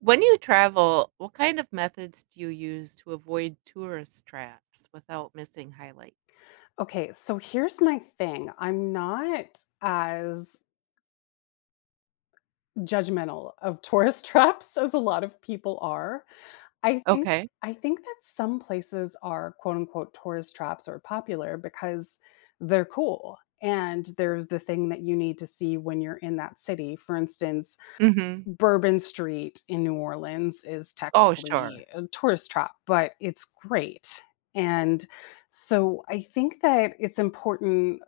When you travel, what kind of methods do you use to avoid tourist traps without missing highlights? Okay. So here's my thing, I'm not as judgmental of tourist traps as a lot of people are. I think Okay. I think that some places are quote unquote "tourist traps" are popular because they're cool, and they're the thing that you need to see when you're in that city. For instance, Mhm. Bourbon Street in New Orleans is Oh, sure. technically a tourist trap, but it's great, and so I think that it's important,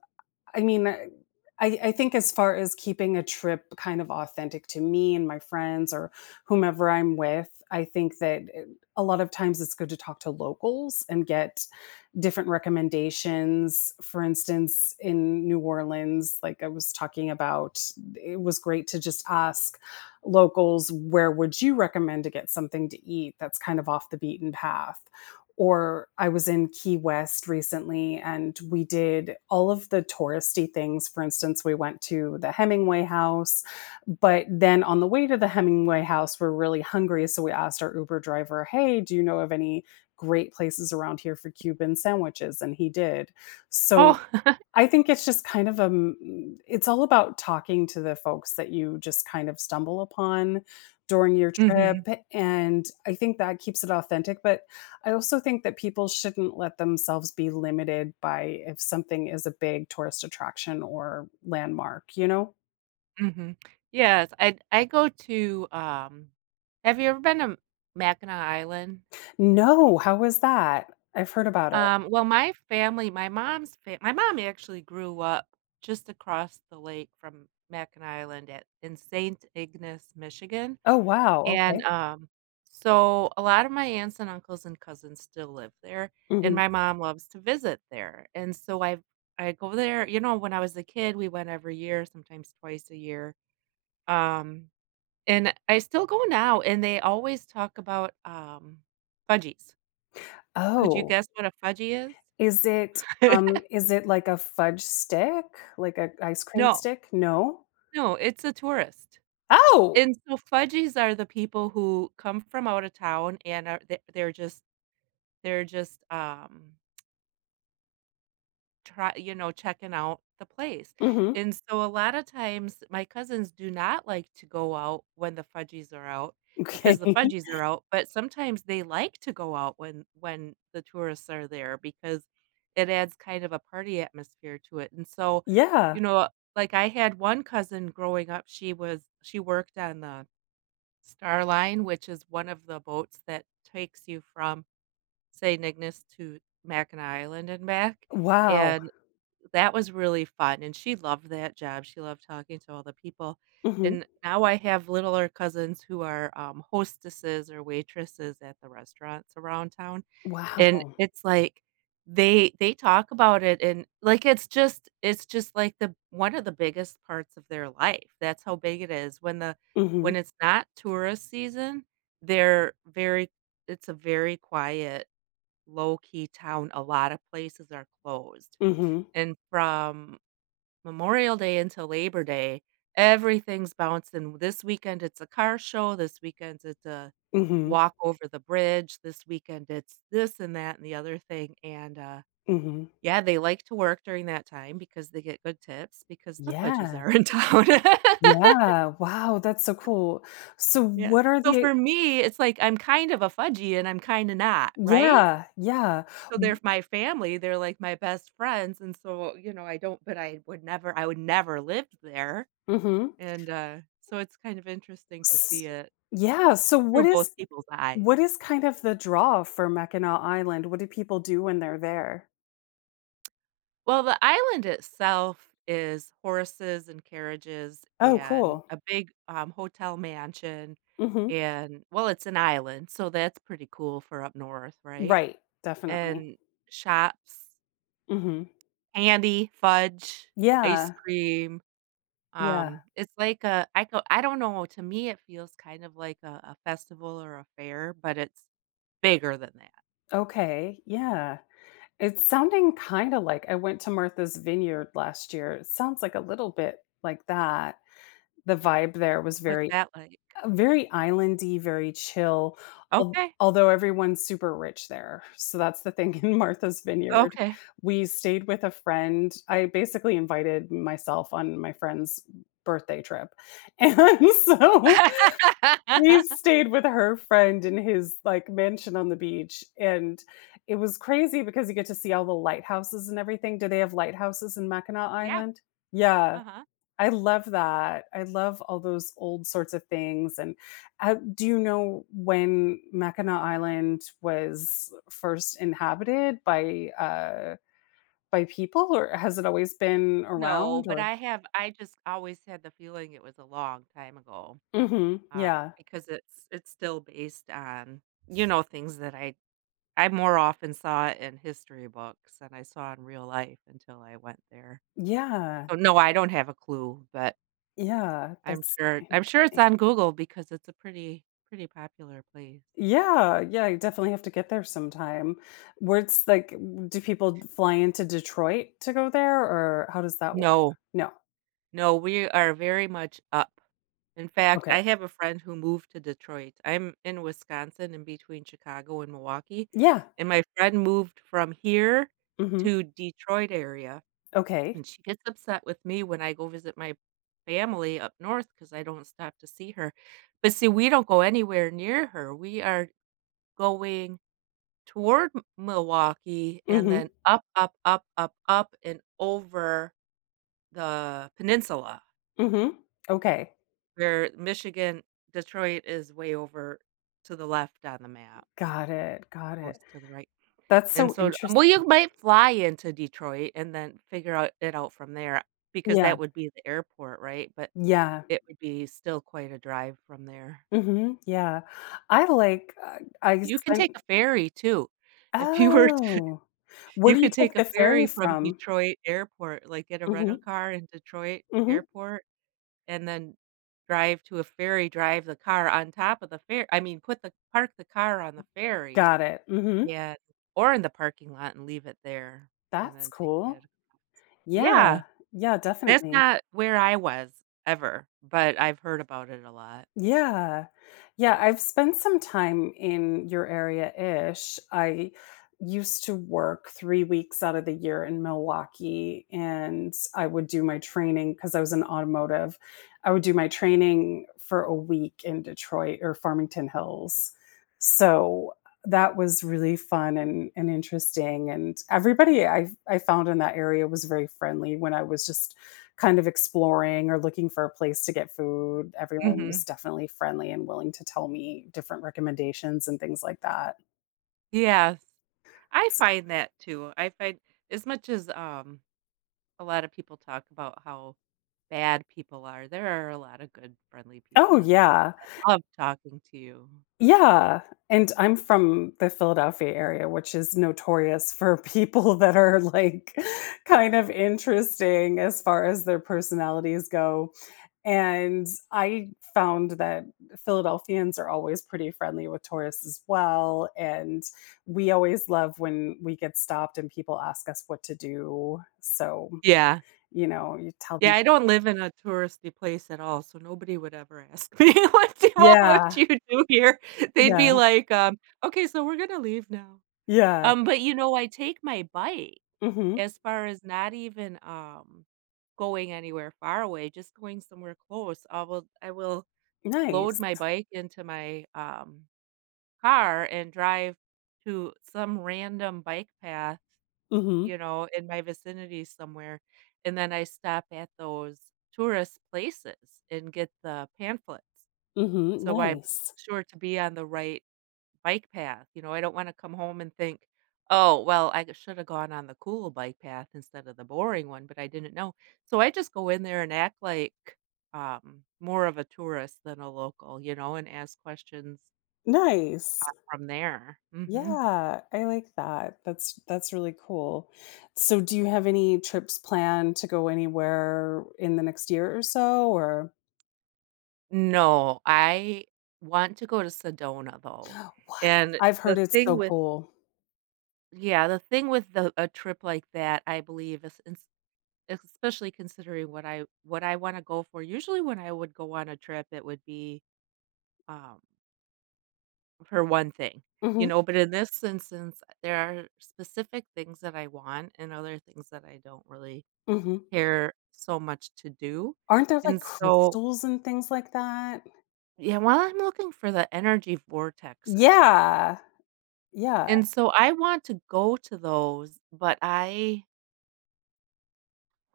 I mean, I I think as far as keeping a trip kind of authentic to me and my friends or whomever I'm with, I think that eh a lot of times it's good to talk to locals and get different recommendations. For instance, in New Orleans, like I was talking about, it was great to just ask locals, "Where would you recommend to get something to eat that's kind of off the beaten path?" Or I was in Key West recently and we did all of the touristy things. For instance, we went to the Hemingway House, but then on the way to the Hemingway House, we're really hungry, so we asked our Uber driver, "Hey, do you know of any great places around here for Cuban sandwiches?" and he did. Oh. So, I think it's just kind of a m m It's all about talking to the folks that you just kind of stumble upon during your trip. Mhm. And I think that keeps it authentic, but, I also think that people shouldn't let themselves be limited by if something is a big tourist attraction or landmark, you know? Mhm, yes, I I go to, um have you ever been to Mackinac Island? No, how was that? I've heard about it. Um, well, my family my mom's fa my mom actually grew up just across the lake from Mackinac Island at in Saint Ignace, Michigan. Oh, wow, And, okay. um, so, a lot of my aunts, and uncles, and cousins still live there, and Mhm. my mom loves to visit there, and so I I go there you know, when I was a kid, we went every year, sometimes twice a year, um, and I still go now, and they always talk about, um, "fudgies". Could you Oh. guess what a "fudgy" Is it, is? um is it, like, a fudge stick? Like, a ice cream No. stick? No? No, it's a tourist. Oh! And so, "fudgies" are the people who come from out of town and are the they're just they're just, um try you know, checking out the place, Mhm. and so a lotta times, my cousins do not like to go out when the "fudgies" are out because the Okay. "fudgies" are out, but sometimes they like to go out when when the tourists are there, because it adds kind of a party atmosphere to it, and so, Yeah. you know like, I had one cousin growing up, she was she worked on the Star Line, which is one of the boats that takes you from Saint Ignace to Mackinac Island and back, Wow. and that was really fun, and she loved that job, she loved talking to all the people, Mhm. and now I have littler cousins who are, um, hostesses or waitresses at the restaurants around town, and Wow. it's, like, they they talk about it, and, like, it's just it's just, like, the one of the biggest parts of their life, that's how big it is, when the Mhm. when it's not tourist season, they're very it's a very quiet, low-key town, a lotta places are closed. Mhm. And from Memorial Day until Labor Day, everything's bouncing, this weekend, it's a car show, this weekend, it's a Mhm. walk over the bridge, this weekend, it's this, and that, and the other thing, and, uh Mhm. yeah, they like to work during that time because they get good tips because the "fudgies" Yeah. are in town. Yeah, wow, that's so cool. So Yeah, what are so the for me, it's like I'm kind of a fudgy, and I'm kinda not, right? Yeah, yeah, So they're w f my family, they're, like, my best friends, and so, you know, I don't but, I would never I would never live there. Mhm. And, uh, so it's kind of interesting to see S it. yeah, so what Through both is people's what eyes. is, kind of the draw for Mackinac Island? What do people do when they're there? Well, the island itself is horses and carriages Oh, and cool. a big, um, hotel mansion Mhm. and well, it's an island, so that's pretty cool for up north, right? Right. Definitely. And shops Mhm. candy, fudge, ice Yeah. cream. Yeah. Um, it's like a I go I don't know, to me, it feels kind of like a a festival or a fair, but it's bigger than that. Okay, yeah. It's sounding kinda like I went to Martha's Vineyard last year. It sounds like a little bit like that. The vibe there was What's very that like? uh, very island-y, very chill. Al Okay. although everyone's super rich there. So that's the thing in Martha's Vineyard. Okay. We stayed with a friend. I basically invited myself on my friend's birthday trip and so, we stayed with her friend in his, like, mansion on the beach, and it was crazy because you get to see all the lighthouses and everything. Do they have lighthouses in Mackinac Yeah. Island? Yeah, Uh-huh. I love that. I love all those old sorts of things, and, uh, do you know when Mackinac Island was first inhabited by, uh by people or has it always been No. around But or I have I just always had the feeling it was a long time ago, Mhm, um, yeah. because it's it's still based on, you know, things that I I more often saw in history books than I saw in real life until I went there. Yeah. So, no, I don't have a clue, but Yeah, I'm that's sure I'm sure it's interesting. on Google because it's a pretty pretty popular place. Yeah. Yeah, I definitely have to get there sometime. What's like do people fly into Detroit to go there or how does that work? No. No. No, we are very much up. In fact, Okay. I have a friend who moved to Detroit. I'm in Wisconsin, in between Chicago and Milwaukee, Yeah. and my friend moved from here Mhm. to Detroit area, Okay. and she gets upset with me when I go visit my family up north because I don't stop to see her. But see, we don't go anywhere near her. We are going toward M Milwaukee and Mhm. then up, up, up, up, up and over the Peninsula Mhm. Okay. where Michigan Detroit is way over to the left on the map. It Got it's it. Got close it. to the right That's And so so um, well, interesting. you've might fly into Detroit and then figure out it out from there because Yeah. that would be the airport, right? But Yeah. it would be still quite a drive from there. Mhm. Yeah. I like Uh, I You can take [unintelligible] a ferry too. If you were to Oh. Where you do you could take take a the ferry ferry from from? Detroit Airport like, get a rental Mhm. car in Detroit Mhm. Airport, and then drive to a ferry, drive the car on top of the ferr I mean, put the park the car on the ferry. Got it. Mhm. Yeah, or in the parking lot, and leave it there, and That's then take that cool. across. Yeah. Yeah. Yeah, That's definitely. not where I was ever, but I've heard about it a lot. Yeah. Yeah, I've spent some time in your area-ish. I used to work 3 weeks out of the year in Milwaukee and I would do my training- 'cause I was in automotive- I would do my training for a week in Detroit or Farmington Hills. So that was really fun and and interesting, and everybody I've I found in that area was very friendly when I was just kind of exploring or looking for a place to get food. Everyone was Mhm. definitely friendly and willing to tell me different recommendations and things like that. Yes. I S find that too. I find As much as, um, a lot of people talk about how bad people are, there are a lot of good friendly Oh, people in the world yeah. that love talking to you. Yeah, and I'm from the Philadelphia area, which is notorious for people that are like kind of interesting as far as their personalities go, and I found that Philadelphians are always pretty friendly with tourists as well, and we always love when we get stopped and people ask us what to do. So, Yeah. you know, you tell them Yeah, I don't live in a touristy place at all, so nobody would ever ask me, "What do all what Yeah. you do here?" they'd Yeah. be like, um, "Okay, so we're gonna leave now." Yeah. Um, but you know, I take my bike Mhm. as far as not even, um, going anywhere far away, just going somewhere close. I will I will load Nice. my bike into my, um, car and drive to some random bike path, Mhm. you know, in my vicinity somewhere, and then I stop at those tourist places and get the pamphlets. Mhm, So, I'm nice. sure to be on the right bike path. You know, I don't wanna come home and think, "Oh, well, I g shoulda gone on the cool bike path instead of the boring one, but I didn't know," so I just go in there and act like, um, more of a tourist than a local, you know, and ask questions uh, Nice. from there. Mhm. Yeah. I like that. That's that's really cool. So, do you have any trips planned to go anywhere in the next year or so, or No. I want to go to Sedona, though, What? and I've heard the it's thing so with cool. Yeah, the thing with the a trip like that, I believe, is ins especially considering what I what I wanna go for. Usually, when I would go on a trip, it would be, um for one thing, you Mhm. know, but in this instance, uh, there are specific things that I want, and other things that I don't really Mhm. care so much to do, Aren't there, like, and so crystals and things like that? Yeah, while I'm looking for the energy vortexes. Yeah. Yeah. And so I want to go to those, but I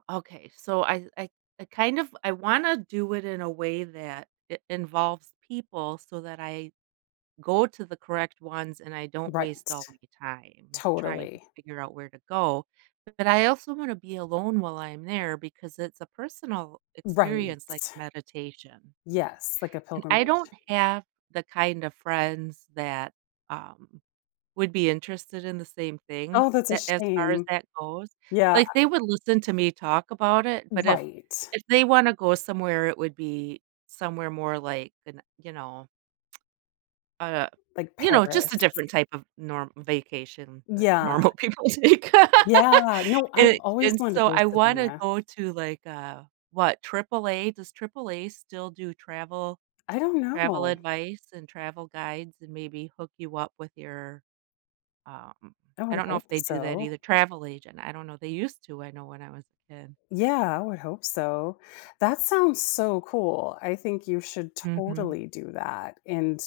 Okay, so I I I kind of I wanna do it in a way that it involves people so that I go to the correct ones, and I don't waste Right. all my time trying to Totally. figure out where to go, but I also wanna be alone while I'm there, because it's a personal experience like Right. meditation Yes, like a and I pilgrimage. don't have the kind of friends that, um, would be interested in the same thing Oh, that's a that as far as shame. that goes. Yeah. Like, they would listen to me talk about it, but if Right. if they wanna go somewhere, it would be somewhere more like an, you know, uh Like you know, just Paris. a different type of norm vacation, like Yeah. normal people take, Yeah. No, I've and always and wanted to so go to I wanna Sedona. go to, like, uh what, AAA Does AAA still do travel I don't travel know. advice and travel guides and maybe hook you up with your, um I I would don't know if hope they do that so. either travel agent, I don't know. They used to, I know, when I was a kid. Yeah, I would hope so. That sounds so cool, I think you should Mhm. totally do that, and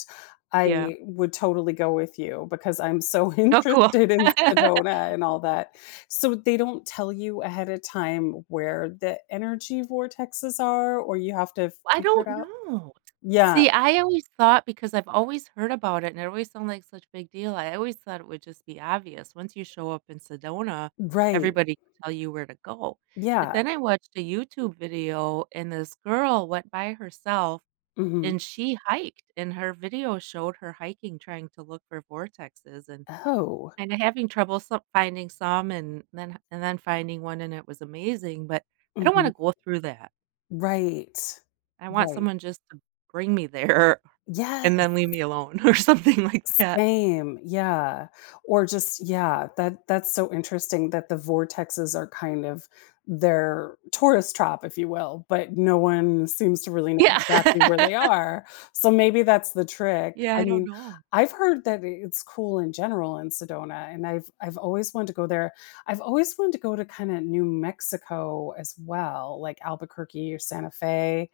Yeah. I would totally go with you because I'm so Oh, cool. interested in Sedona and all that. So, they don't tell you ahead of time where the energy vortexes are or you have to I figure it don't out? know, Yeah. see, I always thought because I've always heard about it and it always sound like such big deal, I always thought it would just be obvious. Once you show up in Sedona, Right. everybody will tell you where to go, but Yeah. then I watched a YouTube video, and this girl went by herself, Mhm. and she hiked, and her video showed her hiking, trying to look for vortexes, and Oh. and having trouble so finding some, and then and then finding one, and it was amazing. But I don't wanna Mhm. go through that. Right. I want Right. someone just to bring me there Yes. and then leave me alone or something like that. Same. Yeah. Or just Yeah, that that's so interesting that the vortexes are kind of their tourist trap, if you will, but no one seems to really know Yeah. exactly where they are. So, maybe that's the trick. Yeah, I I don't mean, know. I've heard that it it's cool in general in Sedona, and I've I've always wanted to go there. I've always want to go to, kinda, New Mexico as well, like Albuquerque or Santa Fe,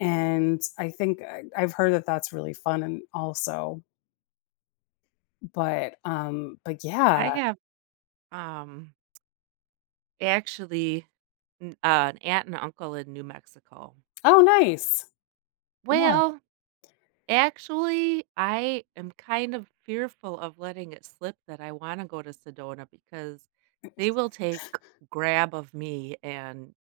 and I think I I've heard that that's really fun and also But, um, but, yeah. I have, um actually, mm an aunt and uncle in New Mexico. Oh, nice. Yeah. Well, actually, I am kind of fearful of letting it slip that I wanna go to Sedona because they will take grab of me and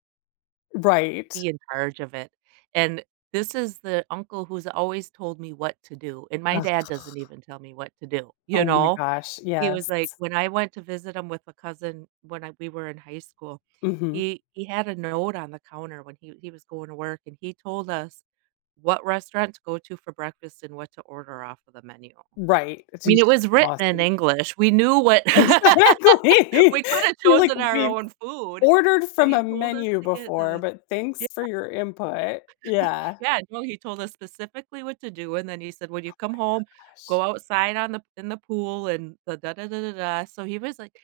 Right. be in charge of it. And this is the uncle who's always told me what to do, and my Ugh. dad doesn't even tell me what to do. You Oh my know? gosh, He was, yes. like, when I went to visit him with a cousin when I we were in high school, Mhm. he he had a note on the counter when he he was going to work, and he told us, what restaurant to go to for breakfast and what to order off of the menu. I Right, I mean, jus it was written in exhausting. English. We knew what Exactly We coulda You're like chosen our we've own food, ordered but from a he told us menu to get before, the but Yeah. thanks for your input, yeah. Yeah, well, he told us specifically what to do, and then he said, "When Oh, my you come home, go gosh. outside on the in the pool and the da da da da da," so he was, like,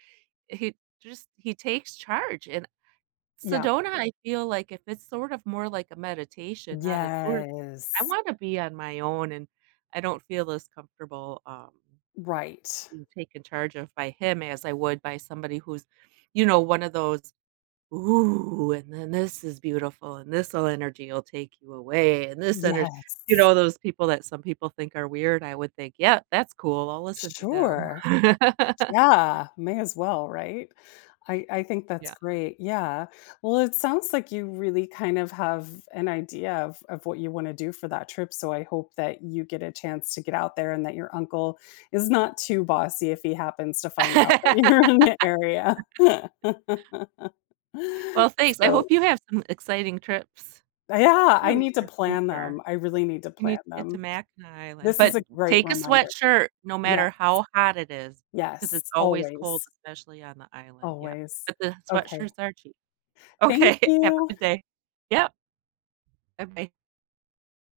he just he takes charge, and Yeah. Sedona, I feel like if it's sort of more like a meditation, not a tour I Yes. wanna be on my own, and I don't feel as comfortable, um Right. being taken charge of by him, as I would by somebody who's, you know, one of those, ooh, and then this is beautiful, and this'll energy will take you away, and this energ you Yes. know, those people that some people think are weird, I would think, yep, that's cool, I'll listen to him. Sure. Yeah, may as well, right? I I think that's Yeah. great, yeah. Well, it sounds like you really kinda have an idea of of what you wanna do for that trip, so I hope that you get a chance to get out there, and that your uncle is not too bossy if he happens to find out that you're in the area. Well, thanks, I So hope you have some exciting trips, A yeah. too I in need to your plan future. them, I really need to You need plan to get them. to Mackinac Island, This is but a great take a reminder. sweatshirt no Yes. matter how hot it is, 'cause Yes, it's always cold, always. especially on the island, yep, Always. but the Okay. sweatshirts are cheap. Thank Okay. Have you. a good day. Yep. Buh-bye.